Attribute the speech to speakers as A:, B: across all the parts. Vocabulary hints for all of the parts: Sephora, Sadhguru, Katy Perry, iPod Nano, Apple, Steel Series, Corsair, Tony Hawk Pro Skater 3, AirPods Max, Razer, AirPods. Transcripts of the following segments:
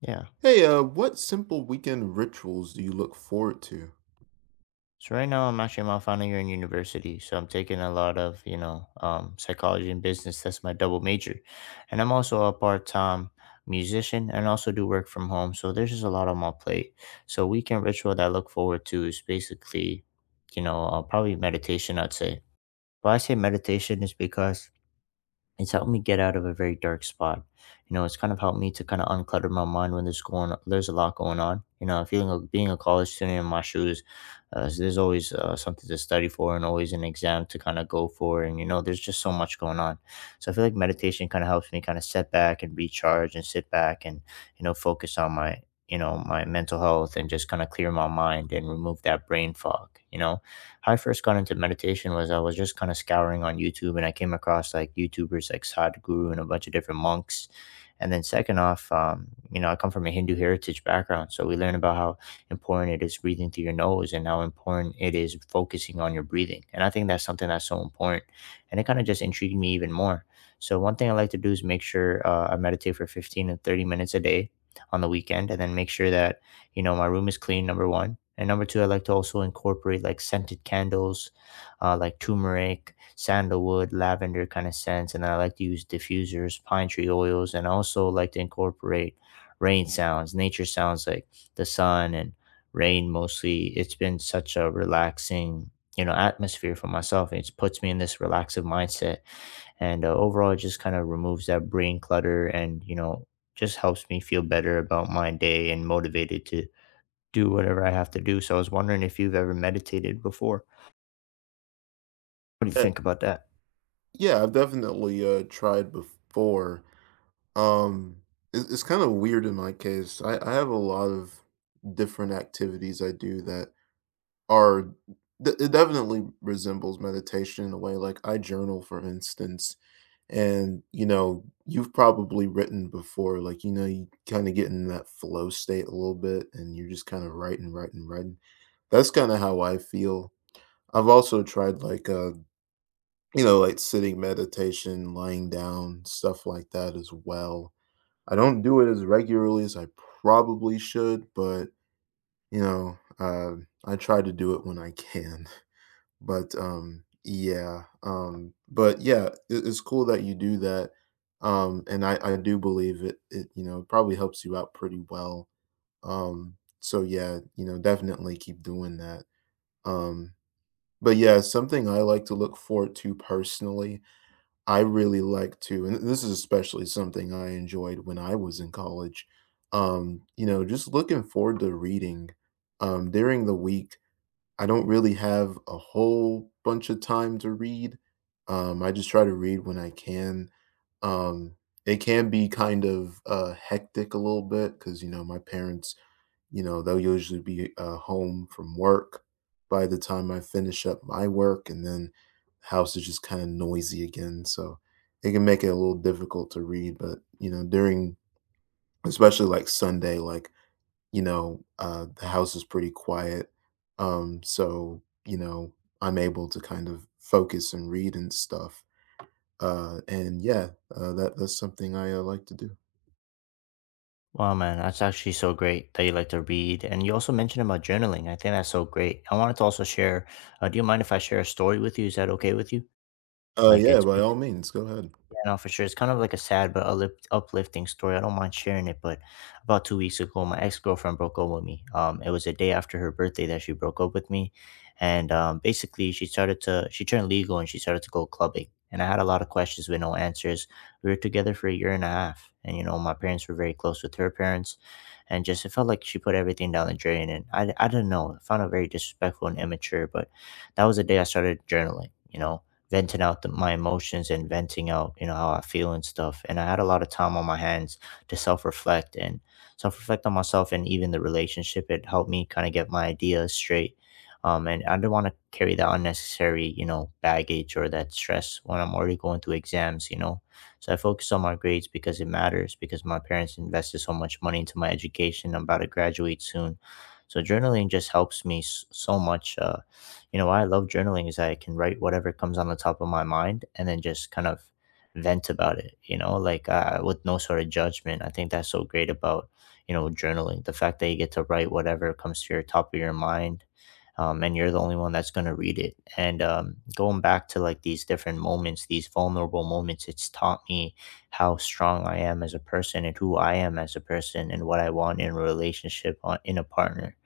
A: Yeah.
B: Hey, what simple weekend rituals do you look forward to?
A: So right now I'm actually my final year in university. So I'm taking a lot of, you know, psychology and business. That's my double major. And I'm also a part-time musician and also do work from home. So there's just a lot on my plate. So weekend ritual that I look forward to is basically, you know, probably meditation, I'd say. Why I say meditation is because it's helped me get out of a very dark spot. You know, it's kind of helped me to kind of unclutter my mind when there's a lot going on. You know, feeling like being a college student in my shoes, so there's always something to study for and always an exam to kind of go for, and you know, there's just so much going on. So I feel like meditation kind of helps me kind of set back and recharge and sit back and you know focus on my you know my mental health and just kind of clear my mind and remove that brain fog. You know how I first got into meditation was I was just kind of scouring on YouTube, and I came across like YouTubers like Sadhguru and a bunch of different monks. And then second off, you know, I come from a Hindu heritage background, so we learn about how important it is breathing through your nose and how important it is focusing on your breathing. And I think that's something that's so important. And it kind of just intrigued me even more. So one thing I like to do is make sure I meditate for 15 to 30 minutes a day on the weekend, and then make sure that you know my room is clean, number one, and number two, I like to also incorporate like scented candles, like turmeric, sandalwood, lavender kind of scents. And then I like to use diffusers, pine tree oils, and I also like to incorporate rain sounds, nature sounds like the sun and rain. Mostly it's been such a relaxing, you know, atmosphere for myself. It puts me in this relaxive mindset, and overall it just kind of removes that brain clutter, and you know just helps me feel better about my day and motivated to do whatever I have to do. So I was wondering if you've ever meditated before. What do you
B: Uh,
A: think about that?
B: yeah, I've definitely tried before. Um, it's kind of weird in my case. I have a lot of different activities I do that are it definitely resembles meditation in a way. Like I journal, for instance, and you know, you've probably written before. Like you know, you kind of get in that flow state a little bit, and you're just kind of writing, writing, writing. That's kind of how I feel I've also tried like you know, like sitting meditation, lying down, stuff like that as well. I don't do it as regularly as I probably should, but you know, uh, I try to do it when I can. But yeah, it's cool that you do that, and I do believe it. It you know probably helps you out pretty well. So yeah, you know, definitely keep doing that. Um, But yeah, something I like to look forward to personally, I really like to and this is especially something I enjoyed when I was in college, you know, just looking forward to reading, during the week, I don't really have a whole bunch of time to read, I just try to read when I can, um, it can be kind of, hectic a little bit because you know, my parents you know, they'll usually be home from work by the time I finish up my work, and then the house is just kind of noisy again. So it can make it a little difficult to read. But you know, during especially like Sunday, like the house is pretty quiet, so you know, I'm able to kind of focus and read and stuff. And yeah, that's something I like to do.
A: Wow, man, that's actually so great that you like to read. And you also mentioned about journaling. I think that's so great. I wanted to also share. Do you mind if I share a story with you? Is that okay with you? Like
B: Yeah,
A: it's
B: by all means, go ahead.
A: Yeah, no, for sure. It's kind of like a sad but uplifting story. I don't mind sharing it, but about 2 weeks ago, my ex girlfriend broke up with me. It was a day after her birthday that she broke up with me, and basically, she started to she turned legal and she started to go clubbing. And I had a lot of questions with no answers. We were together for 1 1/2 years, and you know, my parents were very close with her parents, and just it felt like she put everything down the drain. And I didn't know. I found it very disrespectful and immature. But that was the day I started journaling. You know, venting out my emotions and venting out you know how I feel and stuff. And I had a lot of time on my hands to self-reflect and self-reflect on myself and even the relationship. It helped me kind of get my ideas straight. And I didn't want to carry that unnecessary, you know, baggage or that stress when I'm already going through exams, you know. So I focused on my grades because it matters, because my parents invested so much money into my education. I'm about to graduate soon. So journaling just helps me so much. You know why I love journaling is I can write whatever comes on the top of my mind and then just kind of vent about it, you know, like with no sort of judgment. I think that's so great about, you know, journaling. The fact that you get to write whatever comes to your top of your mind, and you're the only one that's going to read it. And going back to like these different moments, these vulnerable moments, it's taught me how strong I am as a person and who I am as a person and what I want in a relationship, in a partner.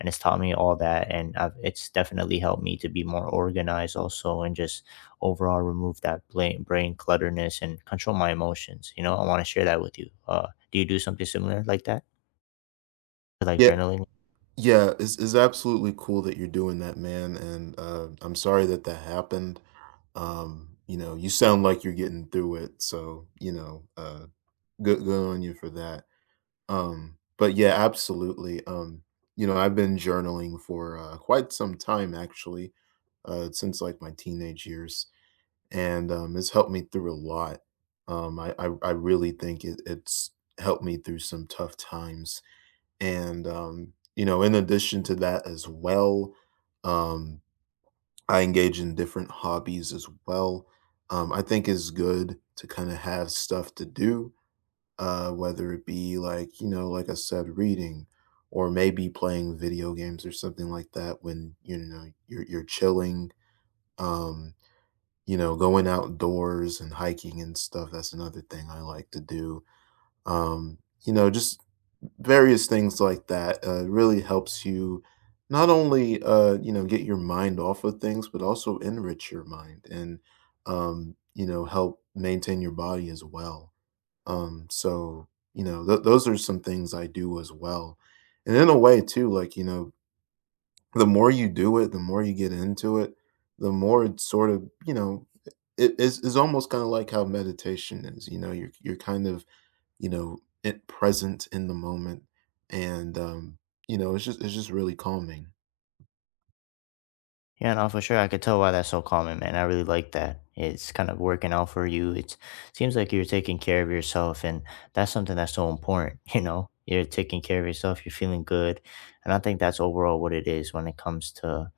A: And it's taught me all that, and I've, it's definitely helped me to be more organized also, and just overall remove that brain clutterness and control my emotions. You know I want to share that with you. Do you do something similar like that, like
B: Yeah,
A: journaling?
B: yeah, it's absolutely cool that you're doing that, man. And I'm sorry that that happened. You know, you sound like you're getting through it. So, good, good on you for that. But yeah, absolutely. You know, I've been journaling for quite some time, actually, since like my teenage years. And it's helped me through a lot. I really think it's helped me through some tough times and, you know, in addition to that as well, um, I engage in different hobbies as well. I think it's good to kind of have stuff to do, whether it be like, you know, like I said, reading or maybe playing video games or something like that when, you know, you're chilling, um, you know, going outdoors and hiking and stuff. That's another thing I like to do. Um, you know, just various things like that really helps you not only you know get your mind off of things, but also enrich your mind and you know help maintain your body as well. So you know those are some things I do as well, and in a way too, like you know the more you do it, the more you get into it, the more it's sort of you know it is almost kind of like how meditation is. You know, you're kind of you know, it present in the moment, and, you know, it's just really calming.
A: Yeah, no, for sure. I could tell why that's so common, man. I really like that. It's kind of working out for you. It seems like you're taking care of yourself, and that's something that's so important. You know, you're taking care of yourself, you're feeling good. And I think that's overall what it is when it comes to,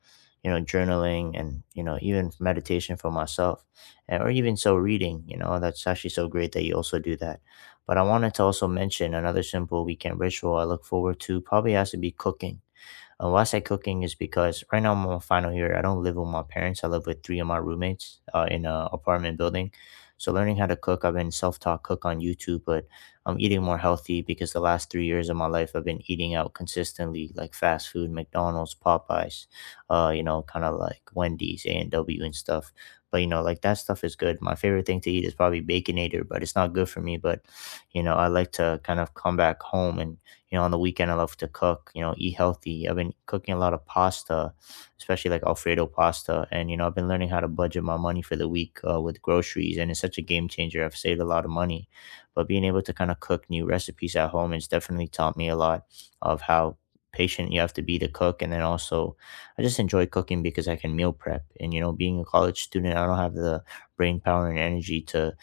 A: you know, journaling and, you know, even meditation for myself, and, or even so reading. You know, that's actually so great that you also do that. But I wanted to also mention another simple weekend ritual I look forward to probably has to be cooking. Why I say cooking is because right now I'm on my final year. I don't live with my parents. I live with three of my roommates in a apartment building. So learning how to cook, I've been self-taught cook on YouTube. But I'm eating more healthy because the last 3 years of my life I've been eating out consistently, like fast food, McDonald's, Popeyes, you know, kind of like Wendy's, A and W, and stuff. But you know, like that stuff is good. My favorite thing to eat is probably baconator, but it's not good for me. But you know, I like to kind of come back home, and you know, on the weekend, I love to cook, you know, eat healthy. I've been cooking a lot of pasta, especially like Alfredo pasta. And, you know, I've been learning how to budget my money for the week with groceries. And it's such a game changer. I've saved a lot of money. But being able to kind of cook new recipes at home has definitely taught me a lot of how patient you have to be to cook. And then also I just enjoy cooking because I can meal prep, and you know being a college student I don't have the brain power and energy to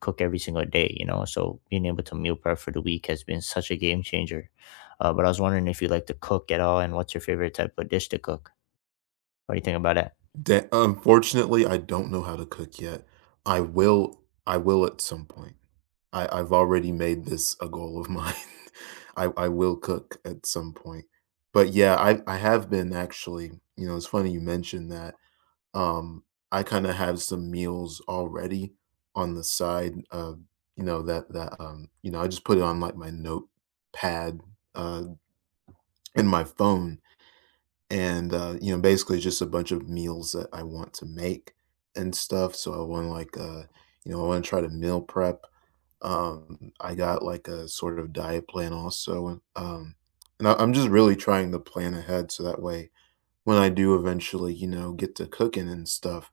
A: cook every single day, you know. So being able to meal prep for the week has been such a game changer. But I was wondering if you like to cook at all, and what's your favorite type of dish to cook? What do you think about it?
B: Da unfortunately, I don't know how to cook yet. I will at some point. I've already made this a goal of mine. I will cook at some point. But yeah, I have been actually, you know, it's funny you mentioned that. Um, I kinda have some meals already on the side, you know, that, you know, I just put it on, like, my notepad, uh, in my phone, and, you know, basically just a bunch of meals that I want to make and stuff, so I wanna, like, you know, I wanna try to meal prep. I got, like, a sort of diet plan also, and I'm just really trying to plan ahead so that way when I do eventually, you know, get to cooking and stuff,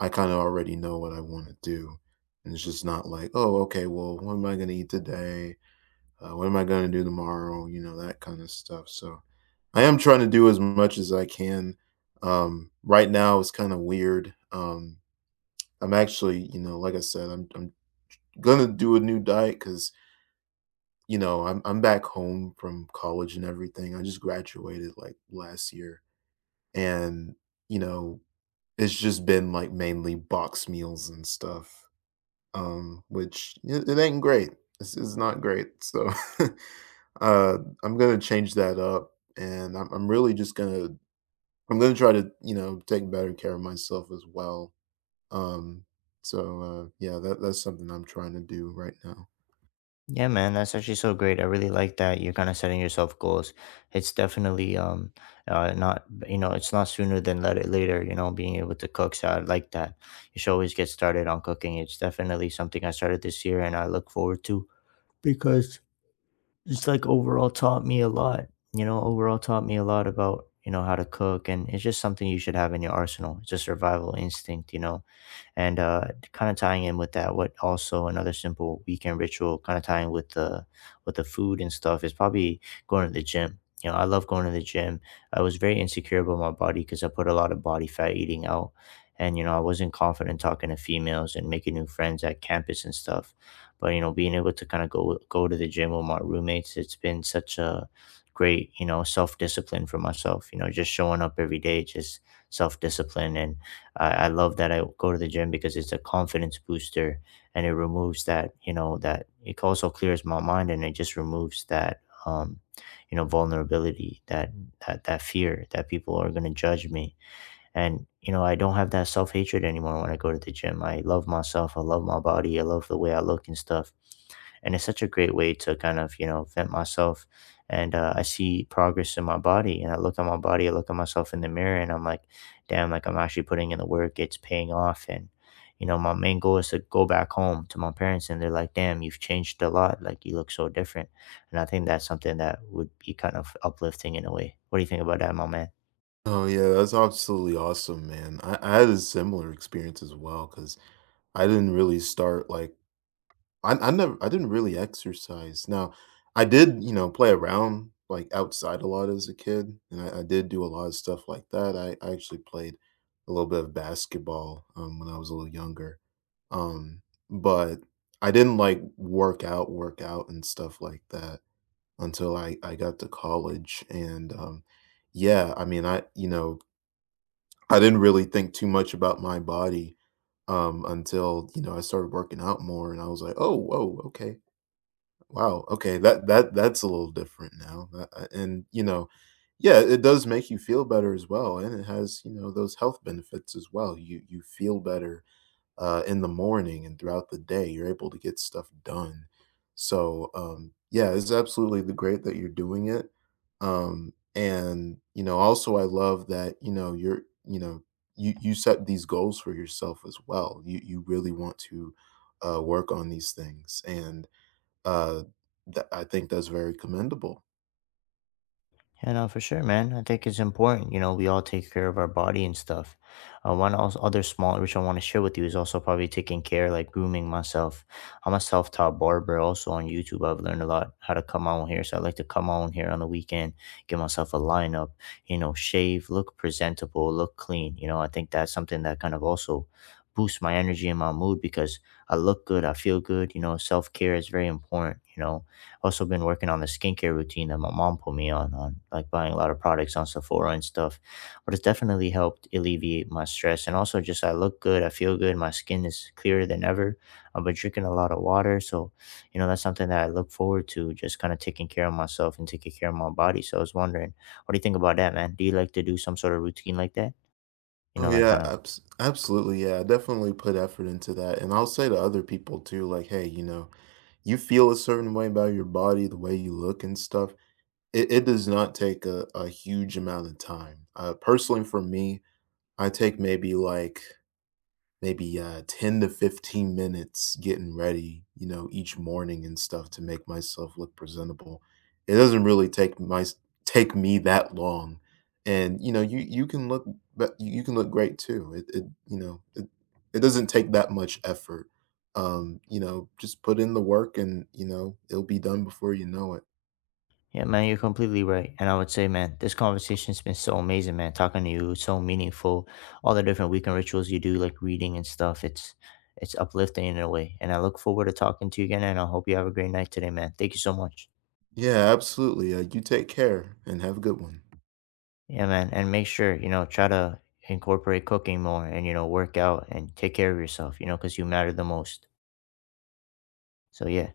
B: I kind of already know what I want to do. And it's just not like, oh, okay, well, what am I going to eat today? What am I going to do tomorrow? You know, that kind of stuff. So I am trying to do as much as I can. Right now, it's kind of weird. I'm actually, you know, like I said, I'm going to do a new diet because, you know, I'm back home from college and everything. I just graduated like last year. And, you know, it's just been like mainly box meals and stuff which it ain't great. It's not great. So uh, I'm gonna change that up, and I'm really just gonna I'm gonna try to you know take better care of myself as well. Um, so yeah, that's something I'm trying to do right now.
A: Yeah, man, that's actually so great. I really like that you're kind of setting yourself goals. It's definitely not, you know, it's not sooner than let it later. You know, being able to cook, so I like that. You should always get started on cooking. It's definitely something I started this year and I look forward to, because it's like overall taught me a lot. You know, overall taught me a lot about you know how to cook, and it's just something you should have in your arsenal. It's a survival instinct, you know. And kind of tying in with that, what also another simple weekend ritual, kind of tying with the food and stuff, is probably going to the gym. You know, I love going to the gym. I was very insecure about my body because I put a lot of body fat eating out, and you know, I wasn't confident talking to females and making new friends at campus and stuff. But you know, being able to kind of go to the gym with my roommates, it's been such a great, you know, self discipline for myself. You know, just showing up every day, just self discipline. And I love that I go to the gym because it's a confidence booster, and it removes that, you know, that it also clears my mind, and it just removes that you know, vulnerability, that fear that people are gonna judge me. And you know I don't have that self-hatred anymore. When I go to the gym, I love myself, I love my body, I love the way I look and stuff. And it's such a great way to kind of, you know, vent myself. And I see progress in my body, and I look at my body, I look at myself in the mirror and I'm like, damn, like I'm actually putting in the work, it's paying off. And you know my main goal is to go back home to my parents, and they're like, damn, you've changed a lot, like you look so different. And I think that's something that would be kind of uplifting in a way. What do you think about that, my man?
B: Oh yeah, that's absolutely awesome, man. I had a similar experience as well because I didn't really start like I didn't really exercise. Now, I did, you know, play around like outside a lot as a kid, and I did do a lot of stuff like that. I actually played a little bit of basketball when I was a little younger, um, but I didn't like work out and stuff like that until I got to college. And yeah, I mean, I you know I didn't really think too much about my body until you know I started working out more, and I was like, oh, whoa, okay. Wow, okay, that's a little different now, that and, you know, yeah, it does make you feel better as well, and it has, you know, those health benefits as well. You feel better, in the morning and throughout the day, you're able to get stuff done. So, yeah, it's absolutely the great that you're doing it, and, you know, also I love that, you know, you know, you set these goals for yourself as well. You really want to, work on these things and uh, that I think that's very commendable.
A: Yeah, no, for sure, man. I think it's important. You know, we all take care of our body and stuff. One also, other small which I want to share with you is also probably taking care, like grooming myself. I'm a self-taught barber. Also on YouTube, I've learned a lot how to come on here. So I like to come on here on the weekend, give myself a lineup. You know, shave, look presentable, look clean. You know, I think that's something that kind of also boosts my energy and my mood because I look good, I feel good. You know, self-care is very important. You know, also been working on the skincare routine that my mom put me on like buying a lot of products on Sephora and stuff. But it's definitely helped alleviate my stress. And also, just I look good, I feel good, my skin is clearer than ever. I've been drinking a lot of water. So, you know, that's something that I look forward to, just kind of taking care of myself and taking care of my body. So, I was wondering, what do you think about that, man? Do you like to do some sort of routine like that? You
B: Oh
A: know, like
B: yeah,
A: kind of
B: absolutely, yeah, I definitely put effort into that, and I'll say to other people too, like, "Hey, you know, you feel a certain way about your body, the way you look and stuff, it does not take a huge amount of time." Personally for me, I take maybe, like maybe 10 to 15 minutes getting ready, you know, each morning and stuff to make myself look presentable. It doesn't really take me that long. And you know, you can look but you can look great too. It you know, it doesn't take that much effort. You know, just put in the work and, you know, it'll be done before you know it.
A: Yeah, man, you're completely right. And I would say, man, this conversation's been so amazing, man. Talking to you, it's so meaningful. All the different weekend rituals you do, like reading and stuff. It's uplifting in a way. And I look forward to talking to you again. And I hope you have a great night today, man. Thank you so much.
B: Yeah, absolutely. You take care and have a good one.
A: Yeah, man. And make sure, you know, try to incorporate cooking more and, you know, work out and take care of yourself, you know, because you matter the most. So, yeah.